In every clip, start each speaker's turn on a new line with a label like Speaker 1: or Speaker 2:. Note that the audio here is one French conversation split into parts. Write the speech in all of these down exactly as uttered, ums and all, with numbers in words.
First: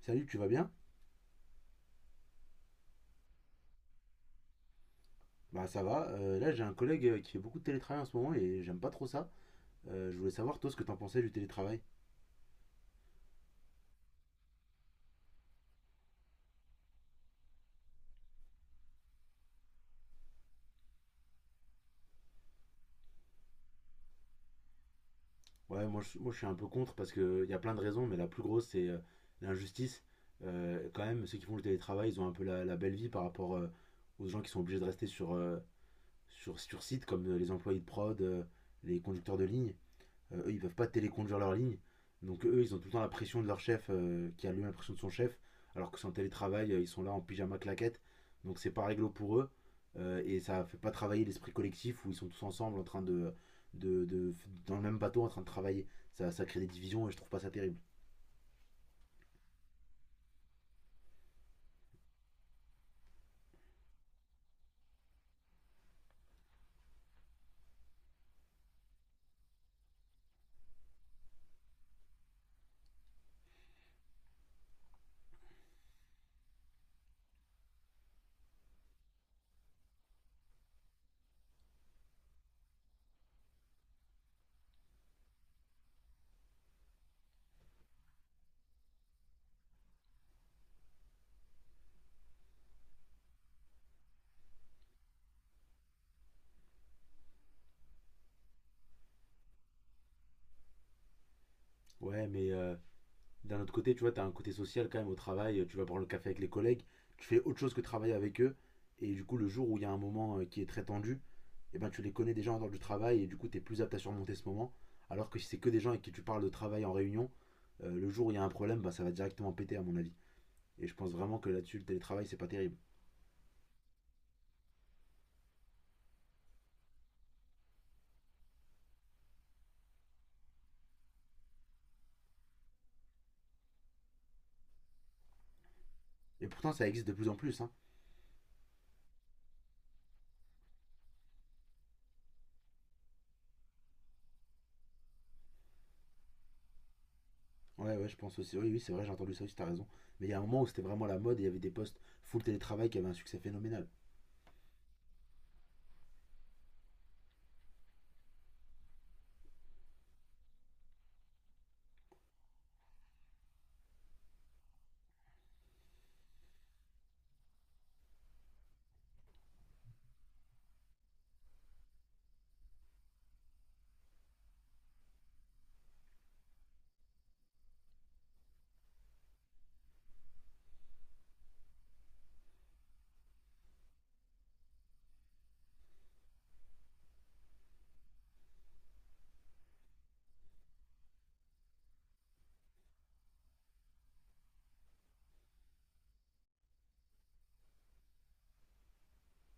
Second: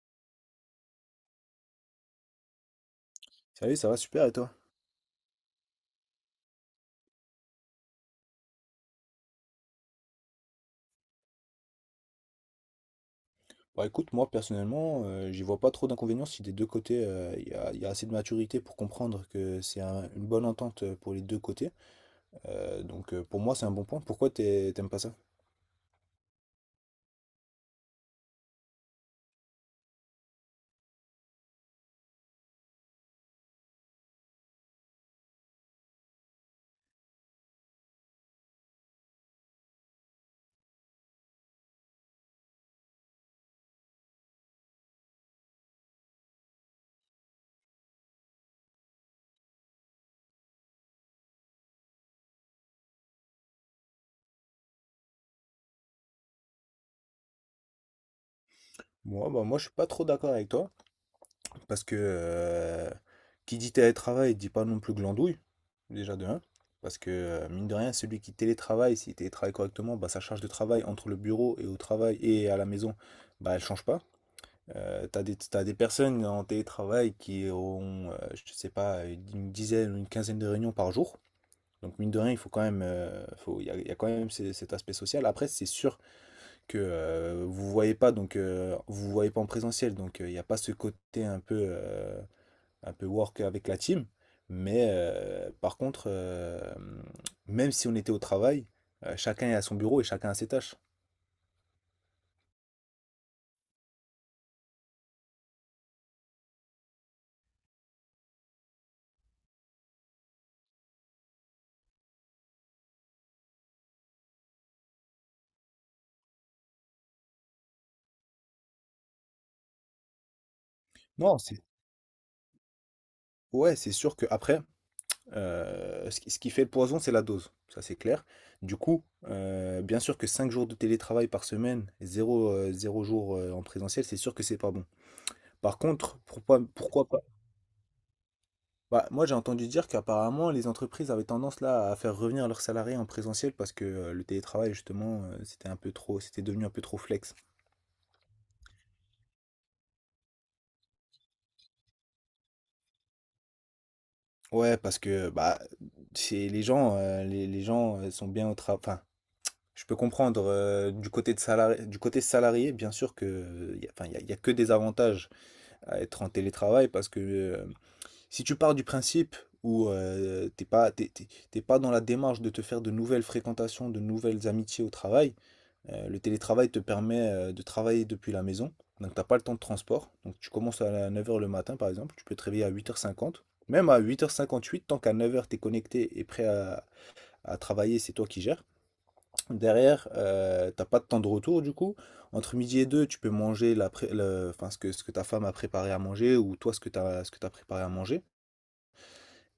Speaker 1: Salut, tu vas bien?
Speaker 2: Salut, ça va super et toi?
Speaker 1: Bah ça va. Euh, là, j'ai un collègue euh, qui fait beaucoup de télétravail en ce moment et j'aime pas trop ça. Euh, je voulais savoir, toi, ce que t'en pensais du télétravail.
Speaker 2: Bah écoute, moi personnellement, euh, j'y vois pas trop d'inconvénients si des deux côtés, euh, il y a, il y a assez de maturité pour comprendre que c'est un- une bonne entente euh, pour les deux côtés. Euh, donc euh, pour moi, c'est un bon point. Pourquoi t'es- t'aimes pas ça?
Speaker 1: Ouais, moi je, moi, je suis un peu contre parce qu'il y a plein de raisons, mais la plus grosse, c'est euh, l'injustice. Euh, quand même, ceux qui font le télétravail, ils ont un peu la, la belle vie par rapport euh, aux gens qui sont obligés de rester sur, euh, sur, sur site, comme euh, les employés de prod, euh, les conducteurs de ligne. Euh, eux, ils peuvent pas téléconduire leur ligne. Donc eux, ils ont tout le temps la pression de leur chef, euh, qui a lui l'impression de son chef, alors que c'est en télétravail, euh, ils sont là en pyjama claquette. Donc c'est pas réglo pour eux. Euh, et ça fait pas travailler l'esprit collectif où ils sont tous ensemble en train de, de, de- dans le même bateau en train de travailler. Ça, ça crée des divisions et je trouve pas ça terrible.
Speaker 2: Moi, bah moi, je suis pas trop d'accord avec toi parce que euh, qui dit télétravail dit pas non plus glandouille, déjà de un. Parce que euh, mine de rien, celui qui télétravaille, s'il télétravaille correctement, bah sa charge de travail entre le bureau et au travail et à la maison, bah elle change pas. Euh, t'as des, t'as des, personnes en télétravail qui ont, euh, je sais pas, une dizaine ou une quinzaine de réunions par jour. Donc mine de rien, il faut quand même, euh, faut, il y a, il y a quand même ces- cet aspect social. Après, c'est sûr que euh, vous voyez pas, donc euh, vous voyez pas en présentiel, donc euh, il n'y a pas ce côté un peu, euh, un peu work avec la team. Mais euh, par contre, euh, même si on était au travail, euh, chacun est à son bureau et chacun a ses tâches.
Speaker 1: Ouais, mais euh, d'un autre côté, tu vois, t'as un côté social quand même au travail. Tu vas prendre le café avec les collègues, tu fais autre chose que travailler avec eux. Et du coup, le jour où il y a un moment euh, qui est très tendu, eh ben, tu les connais déjà en dehors du travail et du coup, tu es plus apte à surmonter ce moment. Alors que si c'est que des gens avec qui tu parles de travail en réunion, euh, le jour où il y a un problème, bah, ça va directement péter, à mon avis. Et je pense
Speaker 2: Non,
Speaker 1: vraiment que
Speaker 2: c'est
Speaker 1: là-dessus, le télétravail, c'est pas terrible.
Speaker 2: ouais, c'est sûr que après. Euh, ce qui ce qui fait le poison, c'est la dose, ça c'est clair. Du coup, euh, bien sûr que cinq jours de télétravail par semaine, zéro jours euh, en présentiel, c'est sûr que c'est pas bon. Par contre,
Speaker 1: Et
Speaker 2: pourquoi,
Speaker 1: pourtant, ça existe
Speaker 2: pourquoi
Speaker 1: de
Speaker 2: pas?
Speaker 1: plus en plus, hein.
Speaker 2: Bah, moi j'ai entendu dire qu'apparemment les entreprises avaient tendance là à faire revenir leurs salariés en présentiel parce que euh, le télétravail justement euh, c'était un peu trop, c'était devenu un peu trop flex.
Speaker 1: Ouais, ouais, je pense aussi. Oui, oui, c'est vrai, j'ai entendu ça aussi, t'as raison. Mais il y a un moment où c'était vraiment la mode et il y avait des postes full télétravail qui avaient un succès phénoménal.
Speaker 2: Ouais, parce que bah c'est les gens, euh, les, les gens euh, sont bien au travail. Je peux comprendre euh, du côté de salari- du côté salarié, bien sûr que euh, y a, enfin, y a- y a que des avantages à être en télétravail parce que euh, si tu pars du principe où euh, t'es pas, t'es, t'es- t'es pas dans la démarche de te faire de nouvelles fréquentations, de nouvelles amitiés au travail. Euh, le télétravail te permet euh, de travailler depuis la maison. Donc t'as pas le temps de transport. Donc tu commences à neuf heures le matin par exemple, tu peux te réveiller à huit heures cinquante. Même à huit heures cinquante-huit, tant qu'à neuf heures t'es connecté et prêt à à travailler, c'est toi qui gères. Derrière, euh, t'as pas de temps de retour du coup. Entre midi et deux, tu peux manger la pré- le- enfin, ce que, ce que ta femme a préparé à manger ou toi ce que t'as, ce que t'as préparé à manger.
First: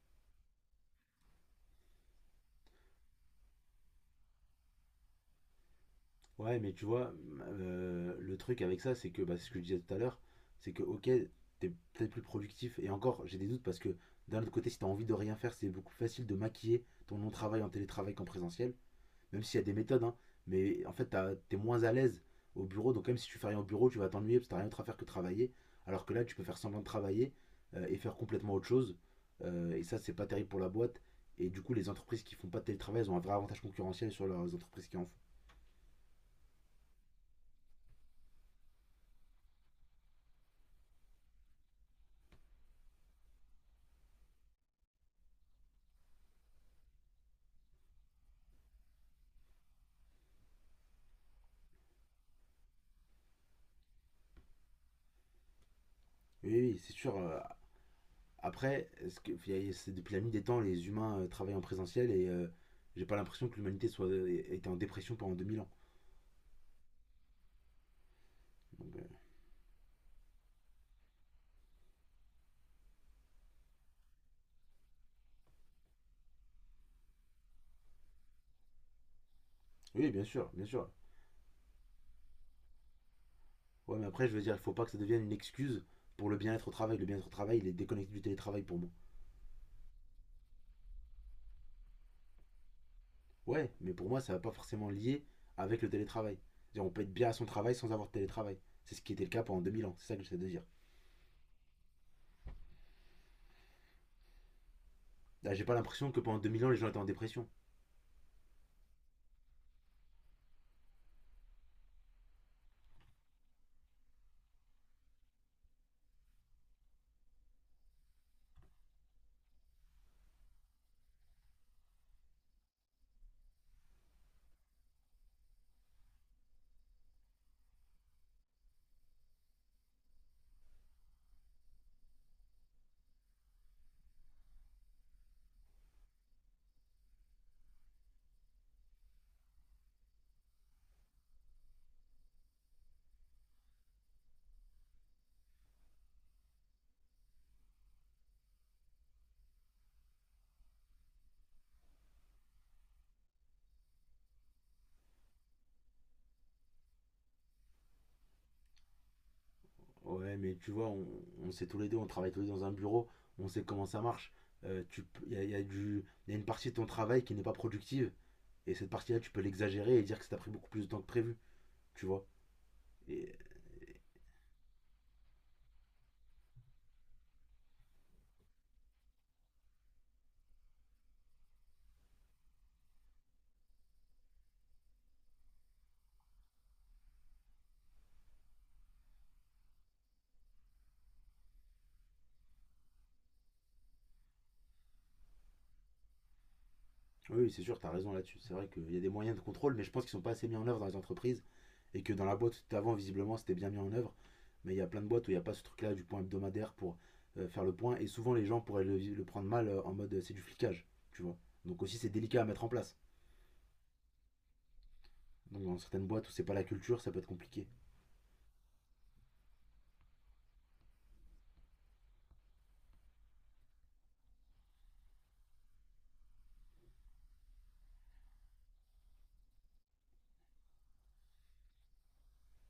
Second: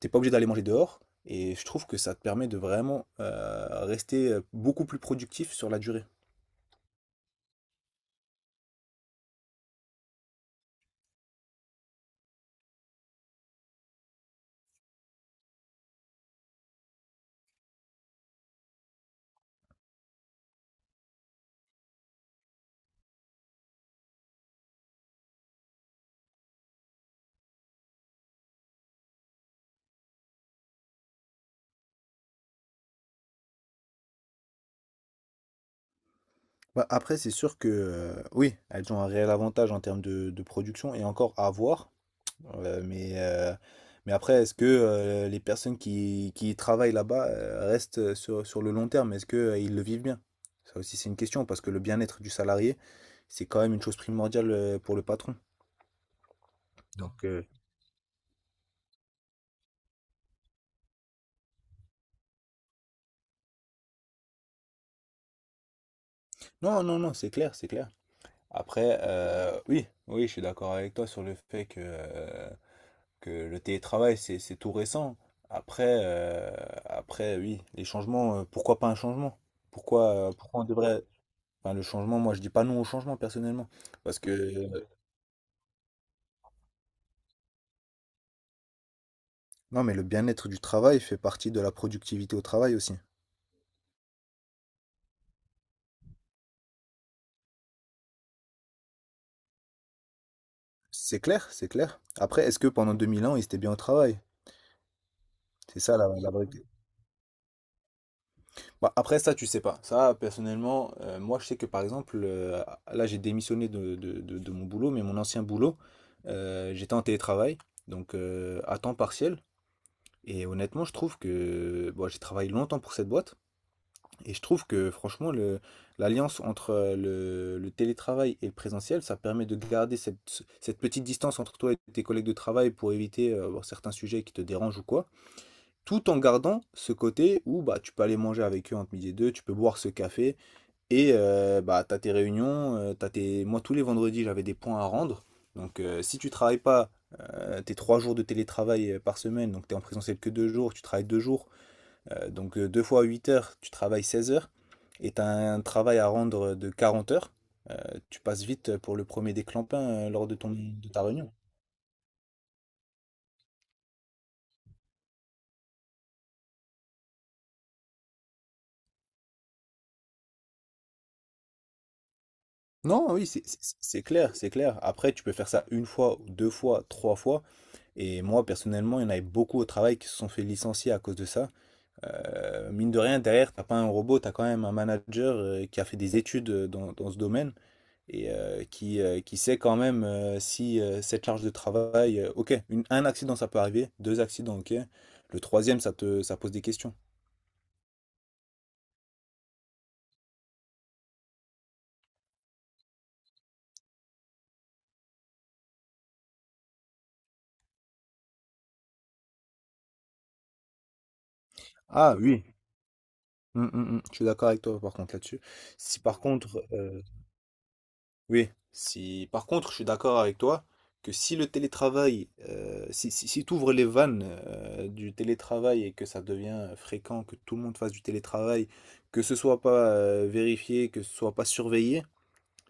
Speaker 2: T'es pas obligé d'aller manger dehors. Et je trouve que ça te permet de vraiment euh, rester euh, beaucoup plus productif sur la durée.
Speaker 1: Ouais, mais tu vois, euh, le truc avec ça, c'est que, bah, c'est ce que je disais tout à l'heure, c'est que, ok, t'es peut-être plus productif, et encore, j'ai des doutes parce que, d'un autre côté, si t'as envie de rien faire, c'est beaucoup plus facile de maquiller ton non-travail en télétravail qu'en présentiel, même s'il y a des méthodes, hein, mais en fait, t'as- t'es moins à l'aise au bureau, donc même si tu fais rien au bureau, tu vas t'ennuyer parce que t'as rien d'autre à faire que travailler, alors que là, tu peux faire semblant de travailler euh, et faire complètement autre chose, euh, et ça, c'est pas terrible pour la boîte, et du coup, les entreprises qui font pas de télétravail, elles ont un vrai avantage concurrentiel sur leurs entreprises qui en font.
Speaker 2: Bah, après, c'est sûr que euh, oui, elles ont un réel avantage en termes de, de production et encore à voir. Euh, mais, euh, mais après, est-ce que euh, les personnes qui, qui y travaillent là-bas euh, restent sur, sur le long terme? Est-ce que, euh, ils le vivent bien? Ça aussi, c'est une question, parce que le bien-être du salarié, c'est quand même une chose primordiale euh, pour le patron.
Speaker 1: Oui, oui, c'est sûr.
Speaker 2: Donc,
Speaker 1: euh,
Speaker 2: euh,
Speaker 1: Après, est-ce que, c'est depuis la nuit des temps, les humains euh, travaillent en présentiel et euh, j'ai pas l'impression que l'humanité soit était en dépression pendant deux mille ans.
Speaker 2: non, non, non, c'est clair, c'est clair.
Speaker 1: Donc,
Speaker 2: Après,
Speaker 1: euh,
Speaker 2: euh, oui, oui, je suis d'accord avec toi sur le fait que, euh, que le télétravail, c'est, c'est tout récent. Après, euh, après, oui, les changements, euh, pourquoi pas un changement?
Speaker 1: oui, bien
Speaker 2: Pourquoi, euh,
Speaker 1: sûr,
Speaker 2: pourquoi on
Speaker 1: bien sûr.
Speaker 2: devrait... Enfin, le changement, moi je dis pas non au changement personnellement.
Speaker 1: Ouais, mais
Speaker 2: Parce
Speaker 1: après,
Speaker 2: que.
Speaker 1: je veux dire, il faut pas
Speaker 2: euh,
Speaker 1: que ça devienne une excuse pour le bien-être au travail. Le bien-être au travail, il est déconnecté du télétravail pour moi.
Speaker 2: Non, mais le bien-être du travail fait partie de la productivité au travail aussi.
Speaker 1: Ouais, mais pour moi, ça va pas forcément lier avec le télétravail. C'est-à-dire, on peut être bien à son travail sans avoir de télétravail. C'est ce qui était le cas pendant deux mille ans, c'est ça que j'essaie de dire.
Speaker 2: C'est clair, c'est clair. Après, est-ce que pendant deux mille ans, ils étaient bien au travail?
Speaker 1: Là, j'ai pas
Speaker 2: C'est ça la,
Speaker 1: l'impression que
Speaker 2: la
Speaker 1: pendant
Speaker 2: vraie
Speaker 1: deux mille
Speaker 2: question.
Speaker 1: ans, les gens étaient en dépression.
Speaker 2: Bah, après, ça, tu sais pas. Ça, personnellement, euh, moi, je sais que par exemple, euh, là, j'ai démissionné de, de- de- de mon boulot, mais mon ancien boulot, euh, j'étais en télétravail, donc euh, à temps partiel. Et honnêtement, je trouve que bon, j'ai travaillé longtemps pour cette boîte. Et je trouve que franchement, le, l'alliance entre euh, le, le télétravail et le présentiel, ça permet de garder cette, cette petite distance entre toi et tes collègues de travail pour éviter euh, bon, certains sujets qui te dérangent ou quoi, tout en gardant ce côté où bah, tu peux aller manger avec eux entre midi et deux, tu peux boire ce café, et euh, bah, tu as tes réunions, euh, t'as tes... moi tous les vendredis j'avais des points à rendre, donc euh, si tu travailles pas euh, tes trois jours de télétravail euh, par semaine, donc tu es en présentiel que deux jours, tu travailles deux jours, euh, donc deux fois huit heures, tu travailles seize heures et tu as un travail à rendre de quarante heures. Euh, Tu passes vite pour le premier déclampin euh, lors de
Speaker 1: Ouais,
Speaker 2: ton,
Speaker 1: mais tu vois,
Speaker 2: de ta
Speaker 1: on,
Speaker 2: réunion.
Speaker 1: on sait tous les deux, on travaille tous les deux dans un bureau, on sait comment ça marche. Euh, tu, peux- il y a, il y a du, il y a une partie de ton travail qui n'est pas productive, et cette partie-là, tu peux l'exagérer et dire que ça t'a pris beaucoup plus de temps que prévu, tu vois.
Speaker 2: Non, oui,
Speaker 1: Et
Speaker 2: c'est c'est- c'est clair, c'est clair. Après, tu peux faire ça une fois, deux fois, trois fois. Et moi, personnellement, il y en avait beaucoup au travail qui se sont fait licencier à cause de ça. Euh, mine de rien, derrière, t'as pas un robot, t'as quand même un manager euh, qui a fait des études euh, dans, dans ce domaine. Et euh, qui, euh, qui sait quand même euh, si euh, cette charge de travail, euh, ok, une- un accident ça peut arriver, deux accidents, ok, le troisième ça te, ça pose des questions.
Speaker 1: oui, oui, c'est sûr, t'as raison là-dessus. C'est vrai qu'il y a des moyens de contrôle, mais je pense qu'ils sont pas assez mis en œuvre dans les entreprises, et que dans la boîte d'avant, visiblement, c'était bien mis en œuvre. Mais il y a plein de boîtes où il n'y a pas ce truc-là du point hebdomadaire pour euh, faire le point, et souvent les gens pourraient le, le prendre mal euh, en mode euh, c'est du flicage, tu vois. Donc aussi, c'est
Speaker 2: Ah
Speaker 1: délicat
Speaker 2: oui.
Speaker 1: à mettre en place.
Speaker 2: Mm, mm, mm. Je suis d'accord avec toi par contre là-dessus.
Speaker 1: Donc, dans
Speaker 2: Si
Speaker 1: certaines
Speaker 2: par
Speaker 1: boîtes où c'est pas
Speaker 2: contre,
Speaker 1: la culture,
Speaker 2: euh,
Speaker 1: ça peut être compliqué.
Speaker 2: Oui, si par contre, je suis d'accord avec toi que si le télétravail, euh, si, si, si tu ouvres les vannes euh, du télétravail et que ça devient euh, fréquent, que tout le monde fasse du télétravail, que ce soit pas euh, vérifié, que ce soit pas surveillé,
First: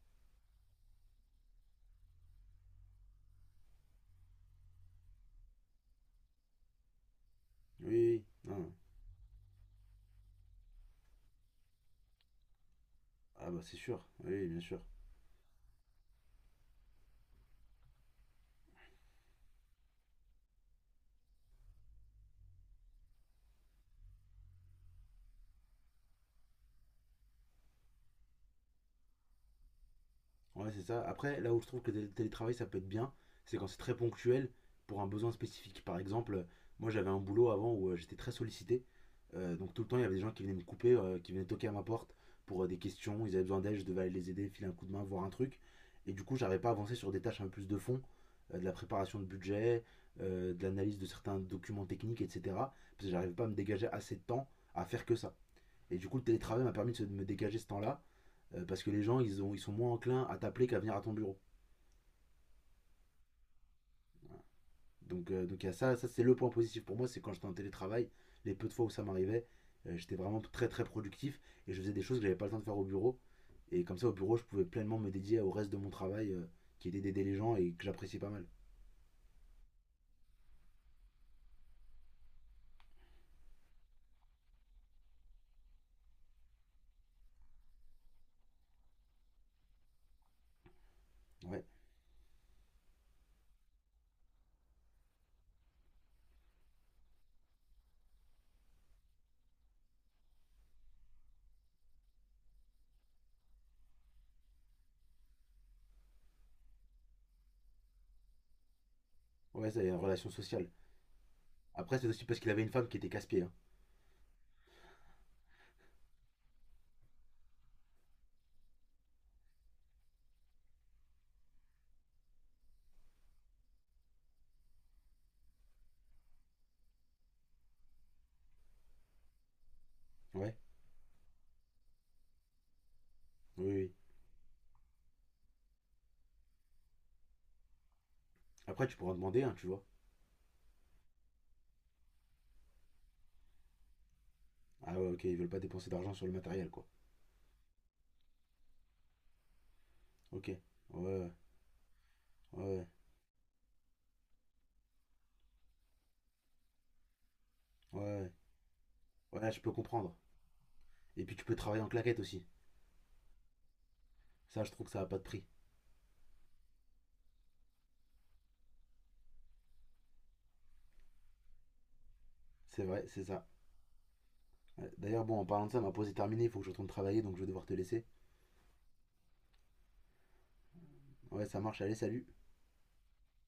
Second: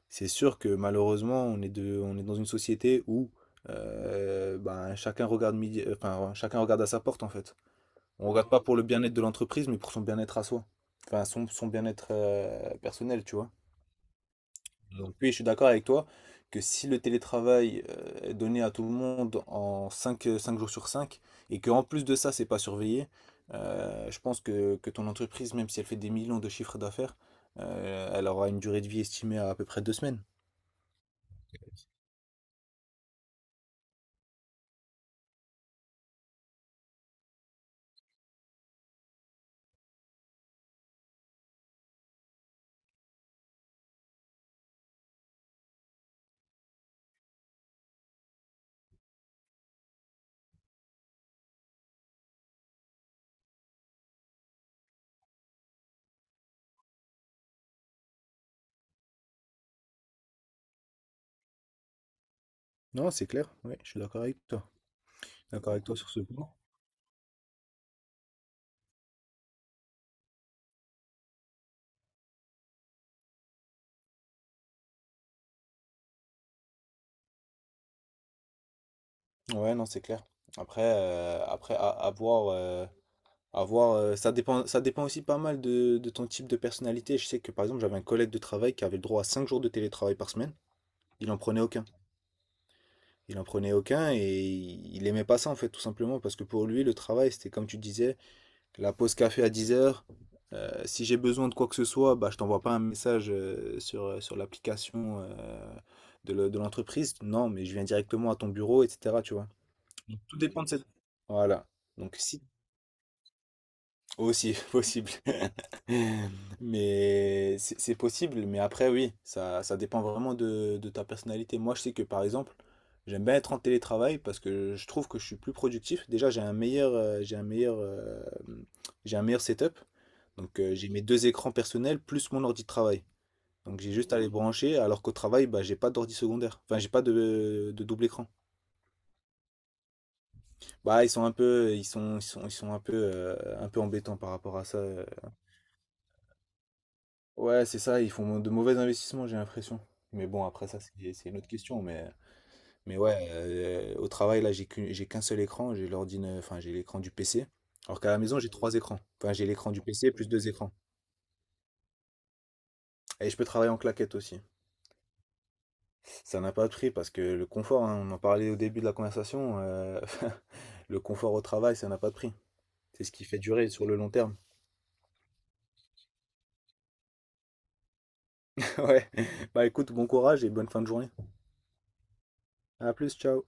Speaker 2: c'est sûr que malheureusement, on est de, on est dans une société où euh, ben, chacun regarde midi- euh, enfin, chacun regarde à sa porte en fait.
Speaker 1: Oui, oui,
Speaker 2: On regarde pas
Speaker 1: oui.
Speaker 2: pour le bien-être de l'entreprise, mais pour son bien-être à soi. Enfin, son, son bien-être euh, personnel, tu
Speaker 1: Ah, ah
Speaker 2: vois.
Speaker 1: bah c'est sûr, oui, bien sûr.
Speaker 2: Donc oui, je suis d'accord avec toi que si le télétravail euh, est donné à tout le monde en cinq jours sur cinq et qu'en plus de ça, c'est pas surveillé, euh, je pense que, que ton entreprise, même si elle fait des millions de chiffres d'affaires, euh, elle aura une durée de vie estimée à à peu près deux semaines.
Speaker 1: Ouais, c'est ça. Après, là où je trouve que le télétravail, ça peut être bien, c'est quand c'est très ponctuel pour un besoin spécifique. Par exemple, moi j'avais un boulot avant où euh, j'étais très sollicité. Euh, donc tout le temps, il y avait des gens qui venaient me couper, euh, qui venaient toquer à ma porte pour euh, des questions. Ils avaient besoin d'aide, je devais aller les aider, filer un coup de main, voir un truc. Et du coup, j'arrivais pas à avancer sur des tâches un peu plus de fond, euh, de la préparation de budget, euh, de l'analyse de certains documents techniques, et cetera. Parce que j'arrivais pas à me dégager assez de temps à faire que ça. Et du coup, le télétravail m'a permis de se- de me dégager ce temps-là euh, parce que les gens, ils, ont, ils sont moins enclins à t'appeler qu'à venir à ton bureau.
Speaker 2: Non, c'est clair, oui, je suis d'accord avec toi.
Speaker 1: Donc, euh, donc il y a
Speaker 2: D'accord avec
Speaker 1: ça,
Speaker 2: toi
Speaker 1: ça
Speaker 2: sur ce
Speaker 1: c'est le point
Speaker 2: point.
Speaker 1: positif pour moi, c'est quand j'étais en télétravail, les peu de fois où ça m'arrivait, euh, j'étais vraiment très très productif et je faisais des choses que j'avais pas le temps de faire au bureau. Et comme ça, au bureau, je pouvais pleinement me dédier au reste de mon travail, euh, qui était d'aider les gens et que j'appréciais pas mal.
Speaker 2: Ouais, non, c'est clair. Après, euh, après à, à voir, euh, à voir, euh, ça dépend, ça dépend aussi pas mal de, de ton type de personnalité. Je sais que par exemple, j'avais un collègue de travail qui avait le droit à cinq jours de télétravail par semaine. Il en prenait
Speaker 1: Ouais,
Speaker 2: aucun. Il en prenait aucun et il aimait pas ça en fait, tout simplement parce que pour lui, le travail, c'était comme tu disais, la pause café à dix heures. Si j'ai besoin de quoi que ce soit, bah, je t'envoie pas un message euh, sur, euh, sur l'application euh, de le- de l'entreprise. Non, mais je viens directement à ton bureau, et cetera. Tu vois.
Speaker 1: ouais, ça, y a une
Speaker 2: Donc,
Speaker 1: relation
Speaker 2: tout dépend
Speaker 1: sociale.
Speaker 2: de cette... Voilà.
Speaker 1: Après, c'est
Speaker 2: Donc
Speaker 1: aussi parce
Speaker 2: si
Speaker 1: qu'il avait une femme qui était casse-pied, hein.
Speaker 2: Aussi possible. Mais c'est c'est possible, mais après, oui, ça, ça dépend vraiment de, de ta personnalité. Moi, je sais que par exemple, j'aime bien être en télétravail parce que je trouve que je suis plus productif. Déjà, j'ai un meilleur, euh, j'ai un meilleur, euh, j'ai un meilleur setup.
Speaker 1: Ouais,
Speaker 2: Donc, euh, j'ai mes deux écrans personnels plus mon ordi de travail.
Speaker 1: oui,
Speaker 2: Donc, j'ai
Speaker 1: oui.
Speaker 2: juste à les brancher, alors qu'au travail, bah, j'ai pas d'ordi secondaire. Enfin, j'ai pas de, de double écran.
Speaker 1: Après, tu pourras en demander, hein, tu vois.
Speaker 2: Bah, ils sont un peu, ils sont, ils sont, ils sont un peu, euh, un peu embêtants par rapport à ça.
Speaker 1: Ah
Speaker 2: euh,
Speaker 1: ouais, ok, ils veulent pas dépenser d'argent sur le matériel, quoi.
Speaker 2: Ouais, c'est ça, ils font de mauvais investissements, j'ai l'impression. Mais bon,
Speaker 1: Ok, ouais,
Speaker 2: après ça, c'est c'est
Speaker 1: ouais,
Speaker 2: une autre question. Mais,
Speaker 1: ouais.
Speaker 2: mais ouais, euh, au travail, là, j'ai qu'une- j'ai qu'un seul écran, j'ai l'ordinateur, enfin, j'ai l'écran du P C. Alors qu'à la
Speaker 1: Ouais.
Speaker 2: maison, j'ai trois écrans. Enfin, j'ai
Speaker 1: Ouais, je peux
Speaker 2: l'écran du P C
Speaker 1: comprendre.
Speaker 2: plus deux écrans.
Speaker 1: Et puis tu peux travailler en claquette aussi.
Speaker 2: Et je peux travailler en claquette aussi.
Speaker 1: Ça, je trouve que ça n'a pas de prix.
Speaker 2: Ça n'a pas de prix parce que le confort, hein, on en parlait au début de la conversation, euh, le confort au travail, ça n'a pas de prix.
Speaker 1: C'est
Speaker 2: C'est
Speaker 1: vrai,
Speaker 2: ce qui
Speaker 1: c'est
Speaker 2: fait
Speaker 1: ça.
Speaker 2: durer sur le long terme.
Speaker 1: Ouais. D'ailleurs, bon, en parlant de ça, ma pause est terminée, il faut que je retourne travailler, donc je vais devoir te laisser.
Speaker 2: Ouais. Bah écoute, bon courage et bonne fin de journée.
Speaker 1: Ouais, ça marche, allez, salut.
Speaker 2: À plus, ciao.